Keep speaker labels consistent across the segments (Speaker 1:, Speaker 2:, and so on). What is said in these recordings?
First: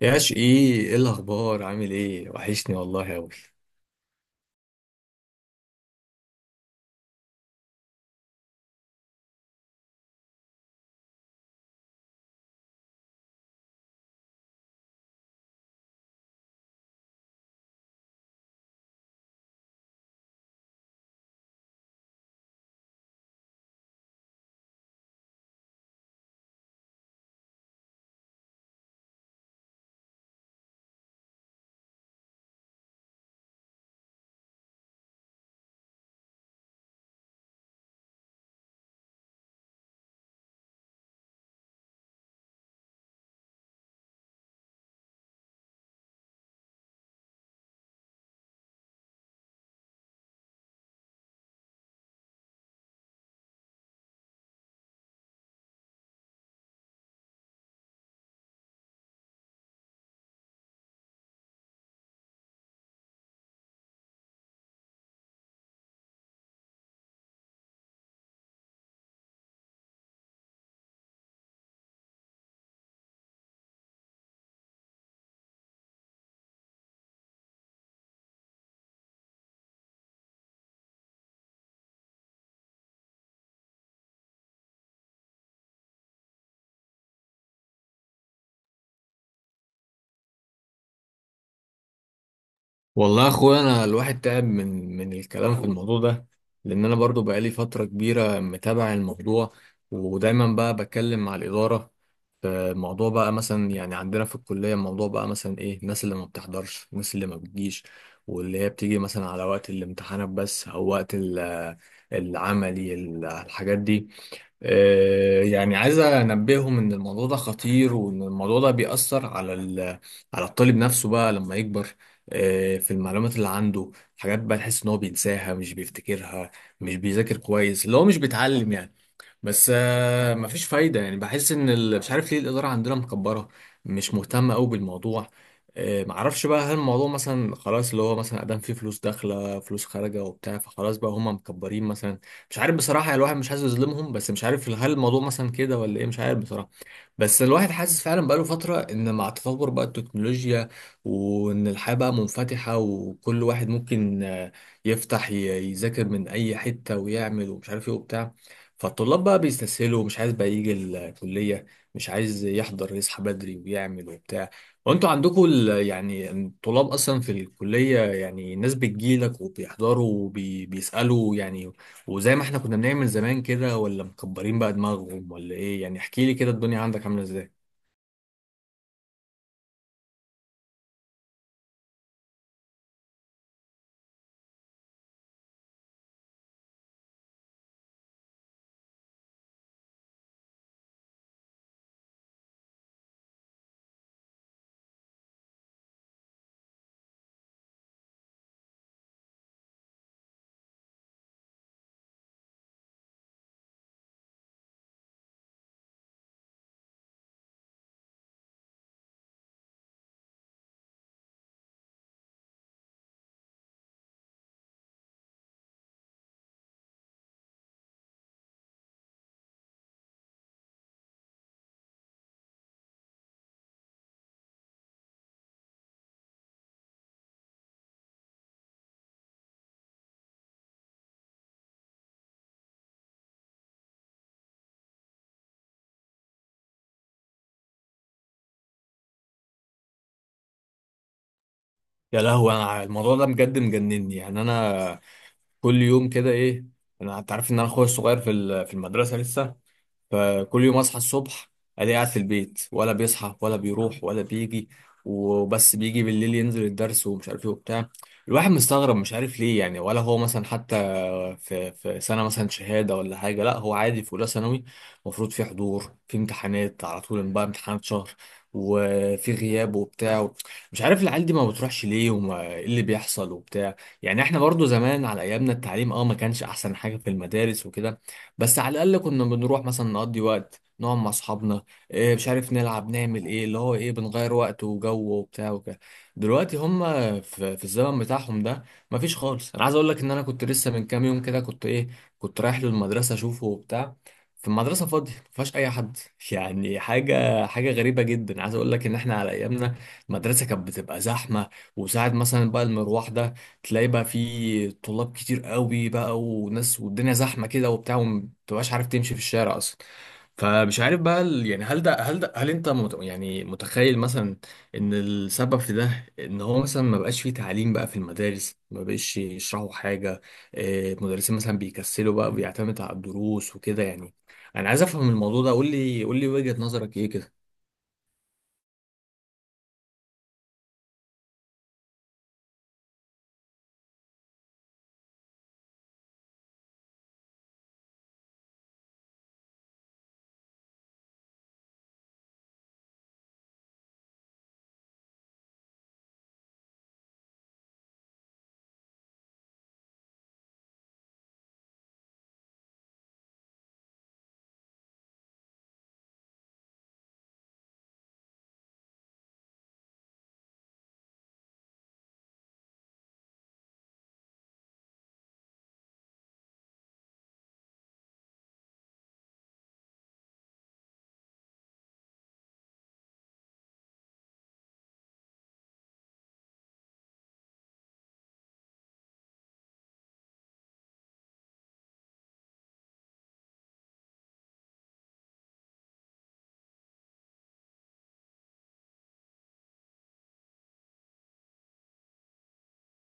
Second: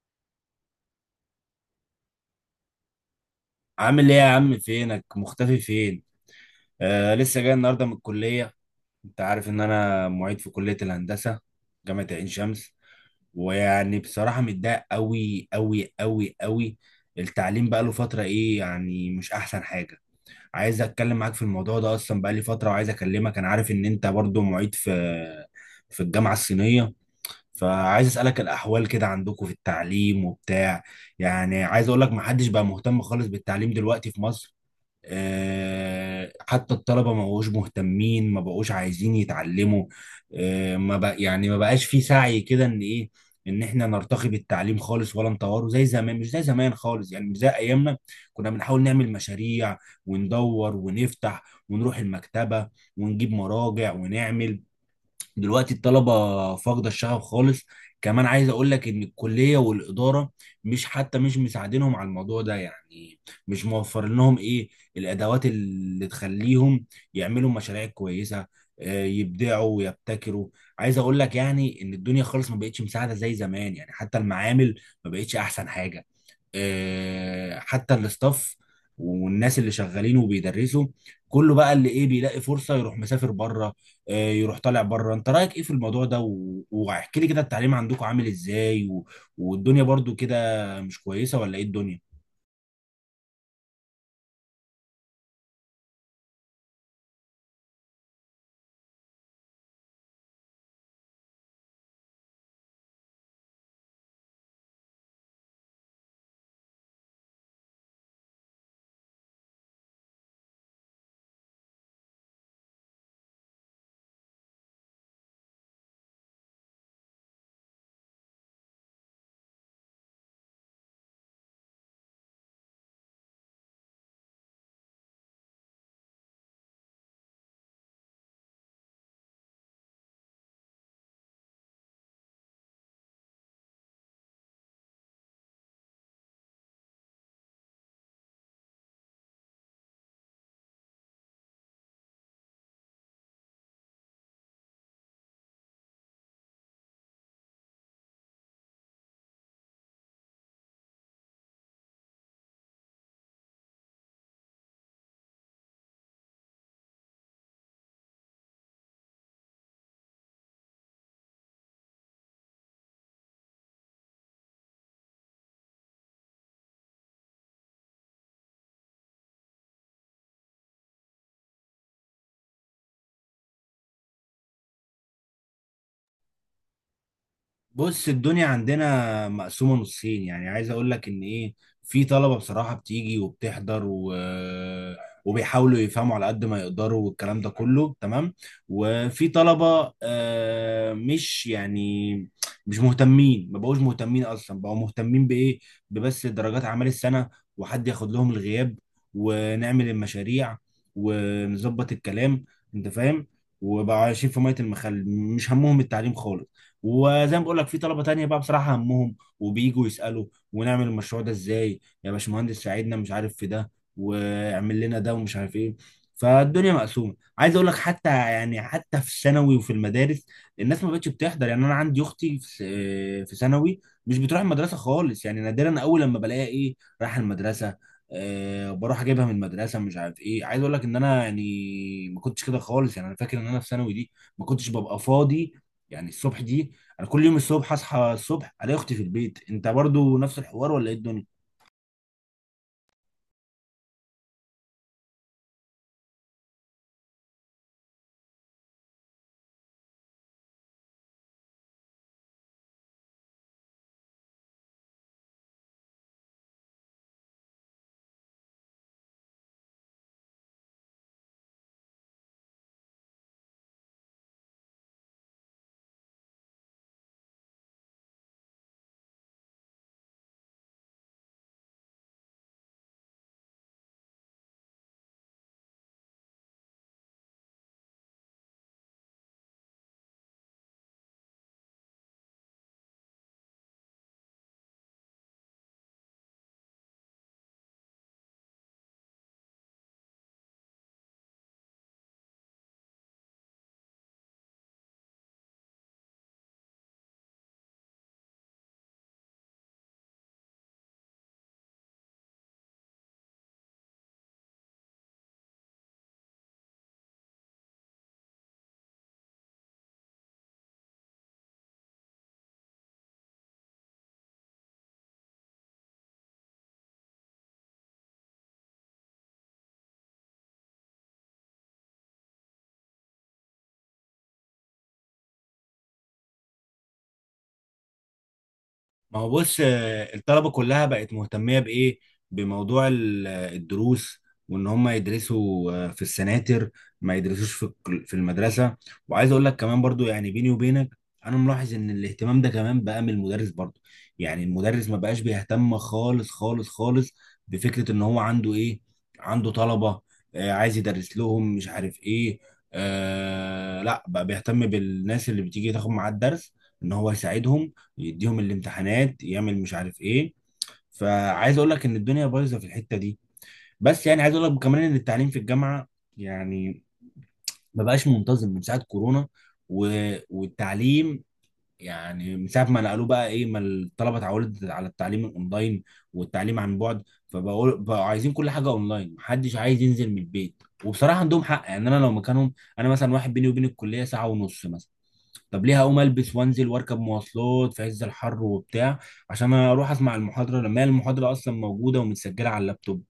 Speaker 1: يا شقي، ايه الاخبار؟ عامل ايه؟ وحشني والله اوي.
Speaker 2: عامل ايه يا عم؟ فينك مختفي فين؟ آه، لسه جاي النهارده من الكليه. انت عارف ان انا معيد في كليه الهندسه، جامعه عين شمس. ويعني بصراحه متضايق قوي قوي قوي قوي. التعليم بقى له فتره ايه يعني، مش احسن حاجه. عايز اتكلم معاك في الموضوع ده، اصلا بقى لي فتره وعايز اكلمك. انا عارف ان انت برضو معيد في الجامعه الصينيه، فعايز اسالك الاحوال كده عندكم في التعليم وبتاع. يعني عايز اقول لك محدش بقى مهتم خالص بالتعليم دلوقتي في مصر. آه، حتى الطلبة ما بقوش مهتمين، ما بقوش عايزين يتعلموا. آه، ما بق يعني ما بقاش في سعي كده ان ايه، ان احنا نرتقي بالتعليم خالص ولا نطوره زي زمان. مش زي زمان خالص، يعني مش زي ايامنا. كنا بنحاول نعمل مشاريع وندور ونفتح، ونروح المكتبة ونجيب مراجع ونعمل. دلوقتي الطلبة فاقدة الشغف خالص. كمان عايز اقول لك ان الكلية والإدارة مش مساعدينهم على الموضوع ده، يعني مش موفر لهم ايه، الادوات اللي تخليهم يعملوا مشاريع كويسة، آه، يبدعوا ويبتكروا. عايز اقول لك يعني ان الدنيا خالص ما بقتش مساعدة زي زمان. يعني حتى المعامل ما بقتش احسن حاجة. آه، حتى الاستاف والناس اللي شغالين وبيدرسوا، كله بقى اللي ايه، بيلاقي فرصة يروح مسافر بره. آه، يروح طالع بره. انت رأيك ايه في الموضوع ده؟ واحكي لي كده التعليم عندكم عامل ازاي، والدنيا برضو كده مش كويسة ولا ايه الدنيا؟
Speaker 1: والله يا اخويا انا الواحد تعب من الكلام في الموضوع ده، لان انا برضو بقالي فتره كبيره متابع الموضوع، ودايما بقى بتكلم مع الاداره في موضوع بقى مثلا، يعني عندنا في الكليه الموضوع بقى مثلا ايه؟ الناس اللي ما بتحضرش، الناس اللي ما بتجيش واللي هي بتيجي مثلا على وقت الامتحانات بس، او وقت العملي، الحاجات دي. يعني عايز انبههم ان الموضوع ده خطير، وان الموضوع ده بيأثر على على الطالب نفسه بقى لما يكبر، في المعلومات اللي عنده. حاجات بقى تحس ان هو بينساها، مش بيفتكرها، مش بيذاكر كويس، اللي هو مش بيتعلم يعني. بس مفيش فايدة يعني. بحس ان مش عارف ليه الإدارة عندنا مكبرة، مش مهتمة قوي بالموضوع. معرفش بقى هل الموضوع مثلا خلاص اللي هو مثلا ادام في فلوس داخلة فلوس خارجة وبتاع، فخلاص بقى هما مكبرين مثلا. مش عارف بصراحة يعني، الواحد مش عايز يظلمهم، بس مش عارف هل الموضوع مثلا كده ولا ايه. مش عارف بصراحة. بس الواحد حاسس فعلا بقاله فترة ان مع تطور بقى التكنولوجيا، وان الحياة بقى منفتحة، وكل واحد ممكن يفتح ي- يذاكر من اي حتة، ويعمل ومش عارف ايه وبتاع. فالطلاب بقى بيستسهلوا، مش عايز بقى يجي الكلية، مش عايز يحضر، يصحى بدري ويعمل وبتاع. وانتوا عندكم يعني الطلاب اصلا في الكلية، يعني الناس بتجيلك وبيحضروا وبيسألوا يعني، وزي ما احنا كنا بنعمل زمان كده؟ ولا مكبرين بقى دماغهم ولا ايه يعني؟ احكي لي كده الدنيا عندك عاملة ازاي.
Speaker 2: بص، الدنيا عندنا مقسومة نصين. يعني عايز اقول لك ان ايه، في طلبة بصراحة بتيجي وبتحضر وبيحاولوا يفهموا على قد ما يقدروا، والكلام ده كله تمام. وفي طلبة، آه، مش يعني مش مهتمين، ما بقوش مهتمين، اصلا بقوا مهتمين بايه؟ ببس درجات اعمال السنة، وحد ياخد لهم الغياب، ونعمل المشاريع ونظبط الكلام. انت فاهم؟ وبقوا عايشين في مية المخل، مش همهم التعليم خالص. وزي ما بقول لك، في طلبه تانية بقى بصراحه همهم وبييجوا يسالوا، ونعمل المشروع ده ازاي يا باشمهندس، ساعدنا مش عارف في ده، واعمل لنا ده ومش عارف ايه. فالدنيا مقسومه. عايز اقول لك حتى يعني، حتى في الثانوي وفي المدارس، الناس ما بقتش بتحضر. يعني انا عندي اختي في ثانوي، مش بتروح المدرسه خالص. يعني نادرا اول لما بلاقيها ايه، رايحه المدرسه. أه، بروح اجيبها من المدرسه مش عارف ايه. عايز اقول لك ان انا يعني ما كنتش كده خالص. يعني انا فاكر ان انا في ثانوي دي ما كنتش ببقى فاضي، يعني الصبح دي انا كل يوم الصبح اصحى الصبح الاقي اختي في البيت. انت برضو نفس الحوار ولا ايه الدنيا؟
Speaker 1: يا لهوي، انا الموضوع ده بجد مجنني يعني، انا كل يوم كده ايه. انا، انت عارف ان انا اخويا الصغير في في المدرسة لسه، فكل يوم اصحى الصبح الاقيه قاعد في البيت، ولا بيصحى ولا بيروح ولا بيجي، وبس بيجي بالليل ينزل الدرس ومش عارف ايه وبتاع. الواحد مستغرب، مش عارف ليه يعني. ولا هو مثلا حتى في سنة مثلا شهادة ولا حاجة، لا هو عادي في أولى ثانوي. المفروض في حضور، في امتحانات على طول بقى، امتحانات شهر، وفي غياب وبتاع. مش عارف العيال دي ما بتروحش ليه، وما ايه اللي بيحصل وبتاع. يعني احنا برضو زمان على ايامنا التعليم، اه، ما كانش احسن حاجة في المدارس وكده، بس على الاقل كنا بنروح مثلا نقضي وقت، نقعد مع اصحابنا إيه، مش عارف، نلعب، نعمل ايه، اللي هو ايه، بنغير وقت وجو وبتاع وكده. دلوقتي هم في الزمن بتاعهم ده مفيش خالص. انا عايز اقول لك ان انا كنت لسه من كام يوم كده كنت ايه، كنت رايح له المدرسه اشوفه وبتاع، في المدرسه فاضيه مفيهاش اي حد يعني. حاجه حاجه غريبه جدا. عايز اقول لك ان احنا على ايامنا المدرسه كانت بتبقى زحمه، وساعه مثلا بقى المروح ده تلاقي بقى في طلاب كتير قوي بقى، وناس والدنيا زحمه كده وبتاع، ومتبقاش عارف تمشي في الشارع اصلا. فمش عارف بقى يعني هل انت مت يعني، متخيل مثلا ان السبب في ده ان هو مثلا ما بقاش فيه تعليم بقى في المدارس، ما بقاش يشرحوا حاجة. المدرسين مثلا بيكسلوا بقى، بيعتمدوا على الدروس وكده يعني. انا عايز افهم الموضوع ده، قول لي قول لي وجهة نظرك ايه كده.
Speaker 2: ما هو بص، آه، الطلبة كلها بقت مهتمية بإيه؟ بموضوع آه، الدروس. وإن هم يدرسوا، آه، في السناتر، ما يدرسوش في في المدرسة. وعايز أقول لك كمان برضو يعني بيني وبينك، أنا ملاحظ إن الاهتمام ده كمان بقى من المدرس برضو. يعني المدرس ما بقاش بيهتم خالص خالص خالص بفكرة إن هو عنده إيه؟ عنده طلبة، آه، عايز يدرس لهم مش عارف إيه. آه، لا بقى بيهتم بالناس اللي بتيجي تاخد معاه الدرس، إن هو يساعدهم، يديهم الامتحانات، يعمل مش عارف ايه. فعايز اقول لك ان الدنيا بايظه في الحته دي. بس يعني عايز اقول لك كمان ان التعليم في الجامعه يعني ما بقاش منتظم من ساعه كورونا و... والتعليم يعني من ساعه ما نقلوه بقى ايه، ما الطلبه اتعودت على التعليم الاونلاين والتعليم عن بعد. فبقول بقوا عايزين كل حاجه اونلاين، محدش عايز ينزل من البيت. وبصراحه عندهم حق، يعني انا لو مكانهم، انا مثلا واحد بيني وبين الكليه ساعه ونص مثلا، طب ليه هقوم البس وانزل واركب مواصلات في عز الحر وبتاع عشان اروح اسمع المحاضره، لما هي المحاضره اصلا موجوده ومتسجله على اللابتوب.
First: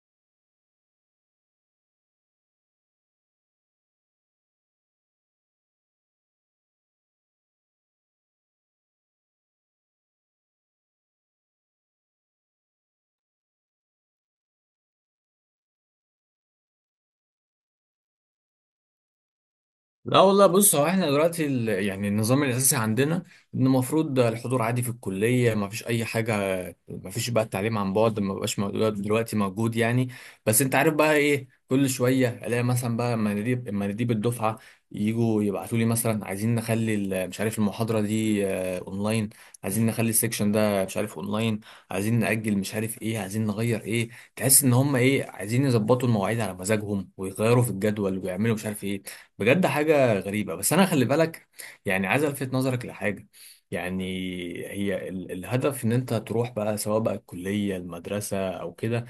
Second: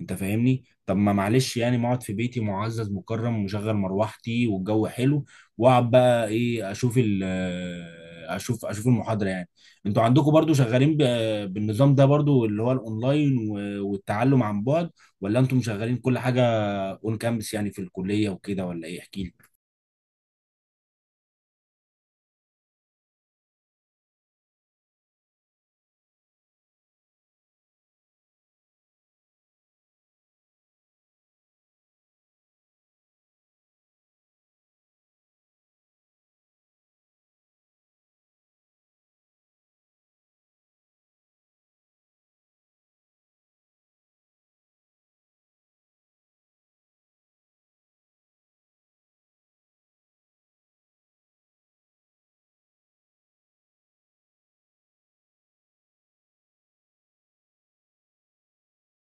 Speaker 2: انت فاهمني؟ طب ما معلش يعني، ما اقعد في بيتي معزز مكرم مشغل مروحتي والجو حلو، واقعد بقى ايه، اشوف ال آه، اشوف اشوف المحاضره يعني. انتوا عندكم برضو شغالين بالنظام ده برضو، اللي هو الاونلاين والتعلم عن بعد، ولا انتم شغالين كل حاجه اون كامبس يعني في الكليه وكده ولا ايه؟ احكي لي.
Speaker 1: لا والله، بص، هو احنا دلوقتي يعني النظام الاساسي عندنا ان المفروض الحضور عادي في الكلية، ما فيش اي حاجة، ما فيش بقى التعليم عن بعد، ما بقاش موجود دلوقتي موجود يعني. بس انت عارف بقى ايه؟ كل شويه الاقي مثلا بقى مناديب مناديب الدفعه يجوا يبعتوا لي مثلا عايزين نخلي مش عارف المحاضره دي اونلاين، عايزين نخلي السكشن ده مش عارف اونلاين، عايزين ناجل مش عارف ايه، عايزين نغير ايه. تحس ان هم ايه، عايزين يظبطوا المواعيد على مزاجهم، ويغيروا في الجدول، ويعملوا مش عارف ايه. بجد حاجه غريبه. بس انا خلي بالك، يعني عايز الفت نظرك لحاجه يعني. هي الهدف ان انت تروح بقى سواء بقى الكلية المدرسة او كده،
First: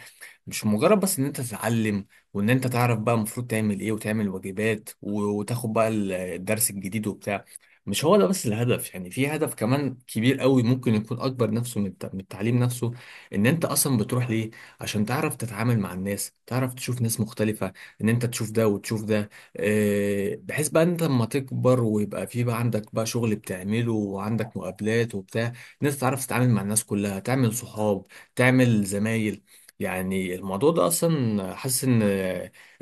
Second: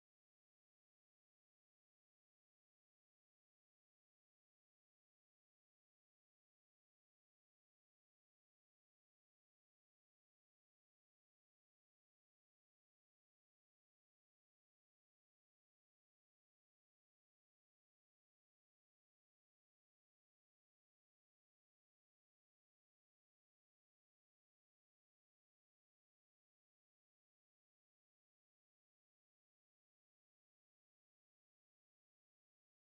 Speaker 1: مش مجرد بس ان انت تتعلم وان انت تعرف بقى المفروض تعمل ايه، وتعمل واجبات وتاخد بقى الدرس الجديد وبتاع. مش هو ده بس الهدف يعني، في هدف كمان كبير قوي ممكن يكون اكبر نفسه من من التعليم نفسه، ان انت اصلا بتروح ليه عشان تعرف تتعامل مع الناس، تعرف تشوف ناس مختلفة، ان انت تشوف ده وتشوف ده، بحيث بقى انت لما تكبر ويبقى في بقى عندك بقى شغل بتعمله، وعندك مقابلات وبتاع، ان انت تعرف تتعامل مع الناس كلها، تعمل صحاب، تعمل زمايل. يعني الموضوع ده اصلا حاسس ان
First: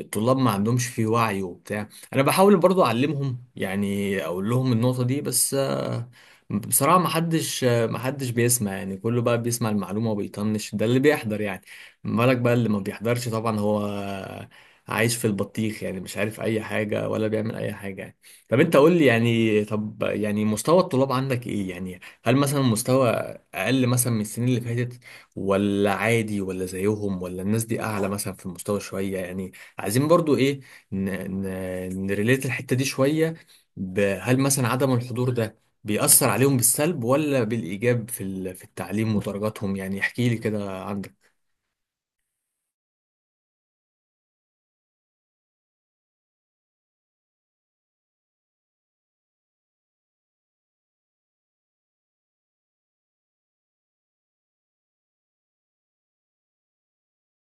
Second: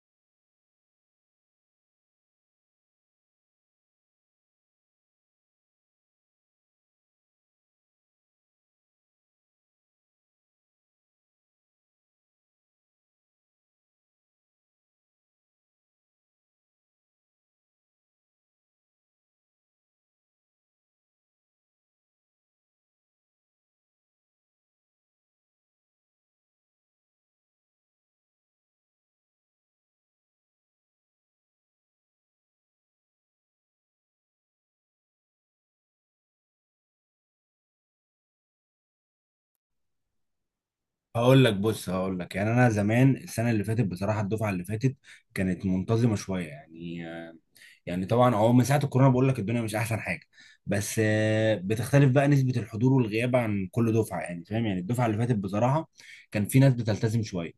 Speaker 1: الطلاب ما عندهمش فيه وعي وبتاع. انا بحاول برضو اعلمهم يعني، اقول لهم النقطة دي، بس بصراحة ما حدش بيسمع يعني. كله بقى بيسمع المعلومة وبيطنش، ده اللي بيحضر يعني. ما بالك بقى اللي ما بيحضرش؟ طبعا هو عايش في البطيخ يعني، مش عارف اي حاجة، ولا بيعمل اي حاجة يعني. طب انت قول لي يعني، طب يعني مستوى الطلاب عندك ايه يعني؟ هل مثلا مستوى اقل مثلا من السنين اللي فاتت؟ ولا عادي ولا زيهم، ولا الناس دي اعلى مثلا في المستوى شويه يعني. عايزين برضو ايه، ن... نريليت الحته دي شويه. هل مثلا عدم الحضور ده بيأثر عليهم بالسلب ولا بالإيجاب في في التعليم ودرجاتهم؟ يعني احكي لي كده عندك.
Speaker 2: هقول لك، بص هقول لك، يعني انا زمان السنه اللي فاتت بصراحه، الدفعه اللي فاتت كانت منتظمه شويه يعني آه، يعني طبعا هو من ساعه الكورونا بقول لك الدنيا مش احسن حاجه. بس آه، بتختلف بقى نسبه الحضور والغياب عن كل دفعه، يعني فاهم؟ يعني الدفعه اللي فاتت بصراحه كان في ناس بتلتزم شويه،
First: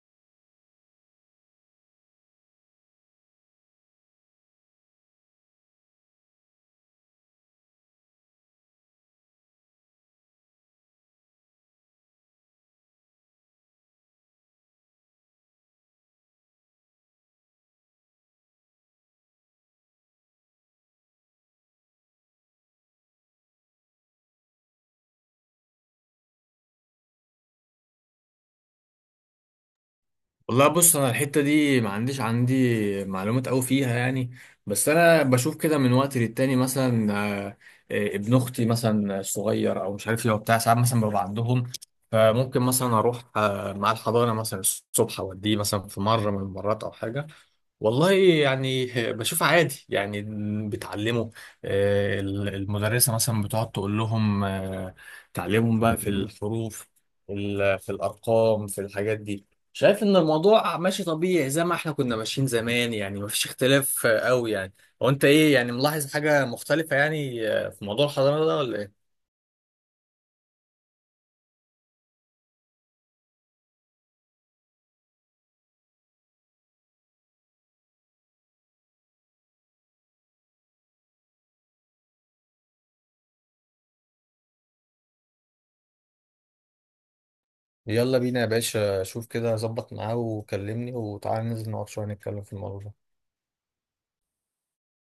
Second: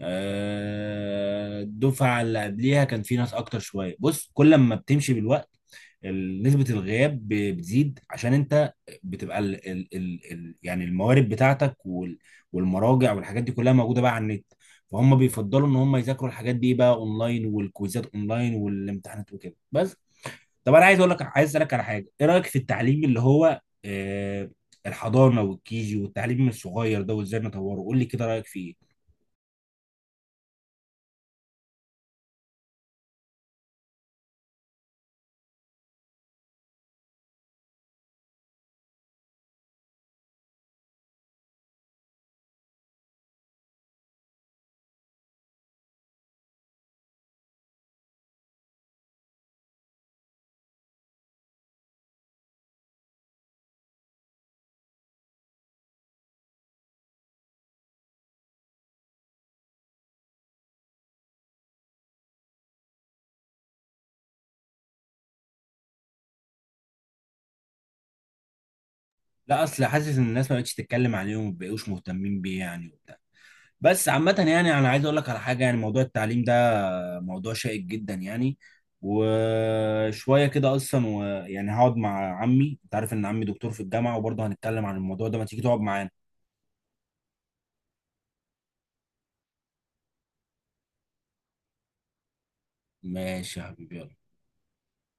Speaker 2: آه، الدفعه اللي قبليها كان في ناس اكتر شويه. بص، كل ما بتمشي بالوقت، نسبة الغياب بتزيد، عشان انت بتبقى ال يعني الموارد بتاعتك والمراجع والحاجات دي كلها موجودة بقى على النت. فهم بيفضلوا ان هم يذاكروا الحاجات دي بقى اونلاين، والكويزات اونلاين والامتحانات وكده بس. طب انا عايز اقول لك، عايز اسالك على حاجة، ايه رأيك في التعليم اللي هو آه، الحضانة والكيجي والتعليم الصغير ده، وازاي نطوره؟ قول لي كده رأيك فيه ايه.
Speaker 1: والله، بص، انا الحته دي ما عنديش عندي معلومات قوي فيها يعني، بس انا بشوف كده من وقت للتاني مثلا. آه، ابن اختي مثلا صغير او مش عارف ايه وبتاع، ساعات مثلا ببقى عندهم، فممكن مثلا اروح مع الحضانه مثلا الصبح، اوديه مثلا في مره من المرات او حاجه. والله يعني، بشوف عادي يعني، بتعلمه. المدرسة مثلا بتقعد تقول لهم تعلمهم بقى في الحروف، في في الأرقام، في الحاجات دي. شايف إن الموضوع ماشي طبيعي زي ما احنا كنا ماشيين زمان يعني، مفيش اختلاف قوي يعني. هو أنت إيه يعني، ملاحظ حاجة مختلفة يعني في موضوع الحضانة ده ولا إيه؟
Speaker 2: لا، اصل حاسس ان الناس ما بقتش تتكلم عليهم وما بقوش مهتمين بيه يعني وبتاع. بس عامة يعني انا عايز اقول لك على حاجة، يعني موضوع التعليم ده موضوع شائك جدا يعني، وشويه كده اصلا. ويعني هقعد مع عمي، انت عارف ان عمي دكتور في الجامعه، وبرضه هنتكلم عن الموضوع ده، ما تيجي تقعد معانا.
Speaker 1: يلا بينا يا باشا، شوف كده ظبط معاه وكلمني، وتعالى ننزل نقعد شوية نتكلم في الموضوع ده.
Speaker 2: ماشي يا حبيبي، يلا.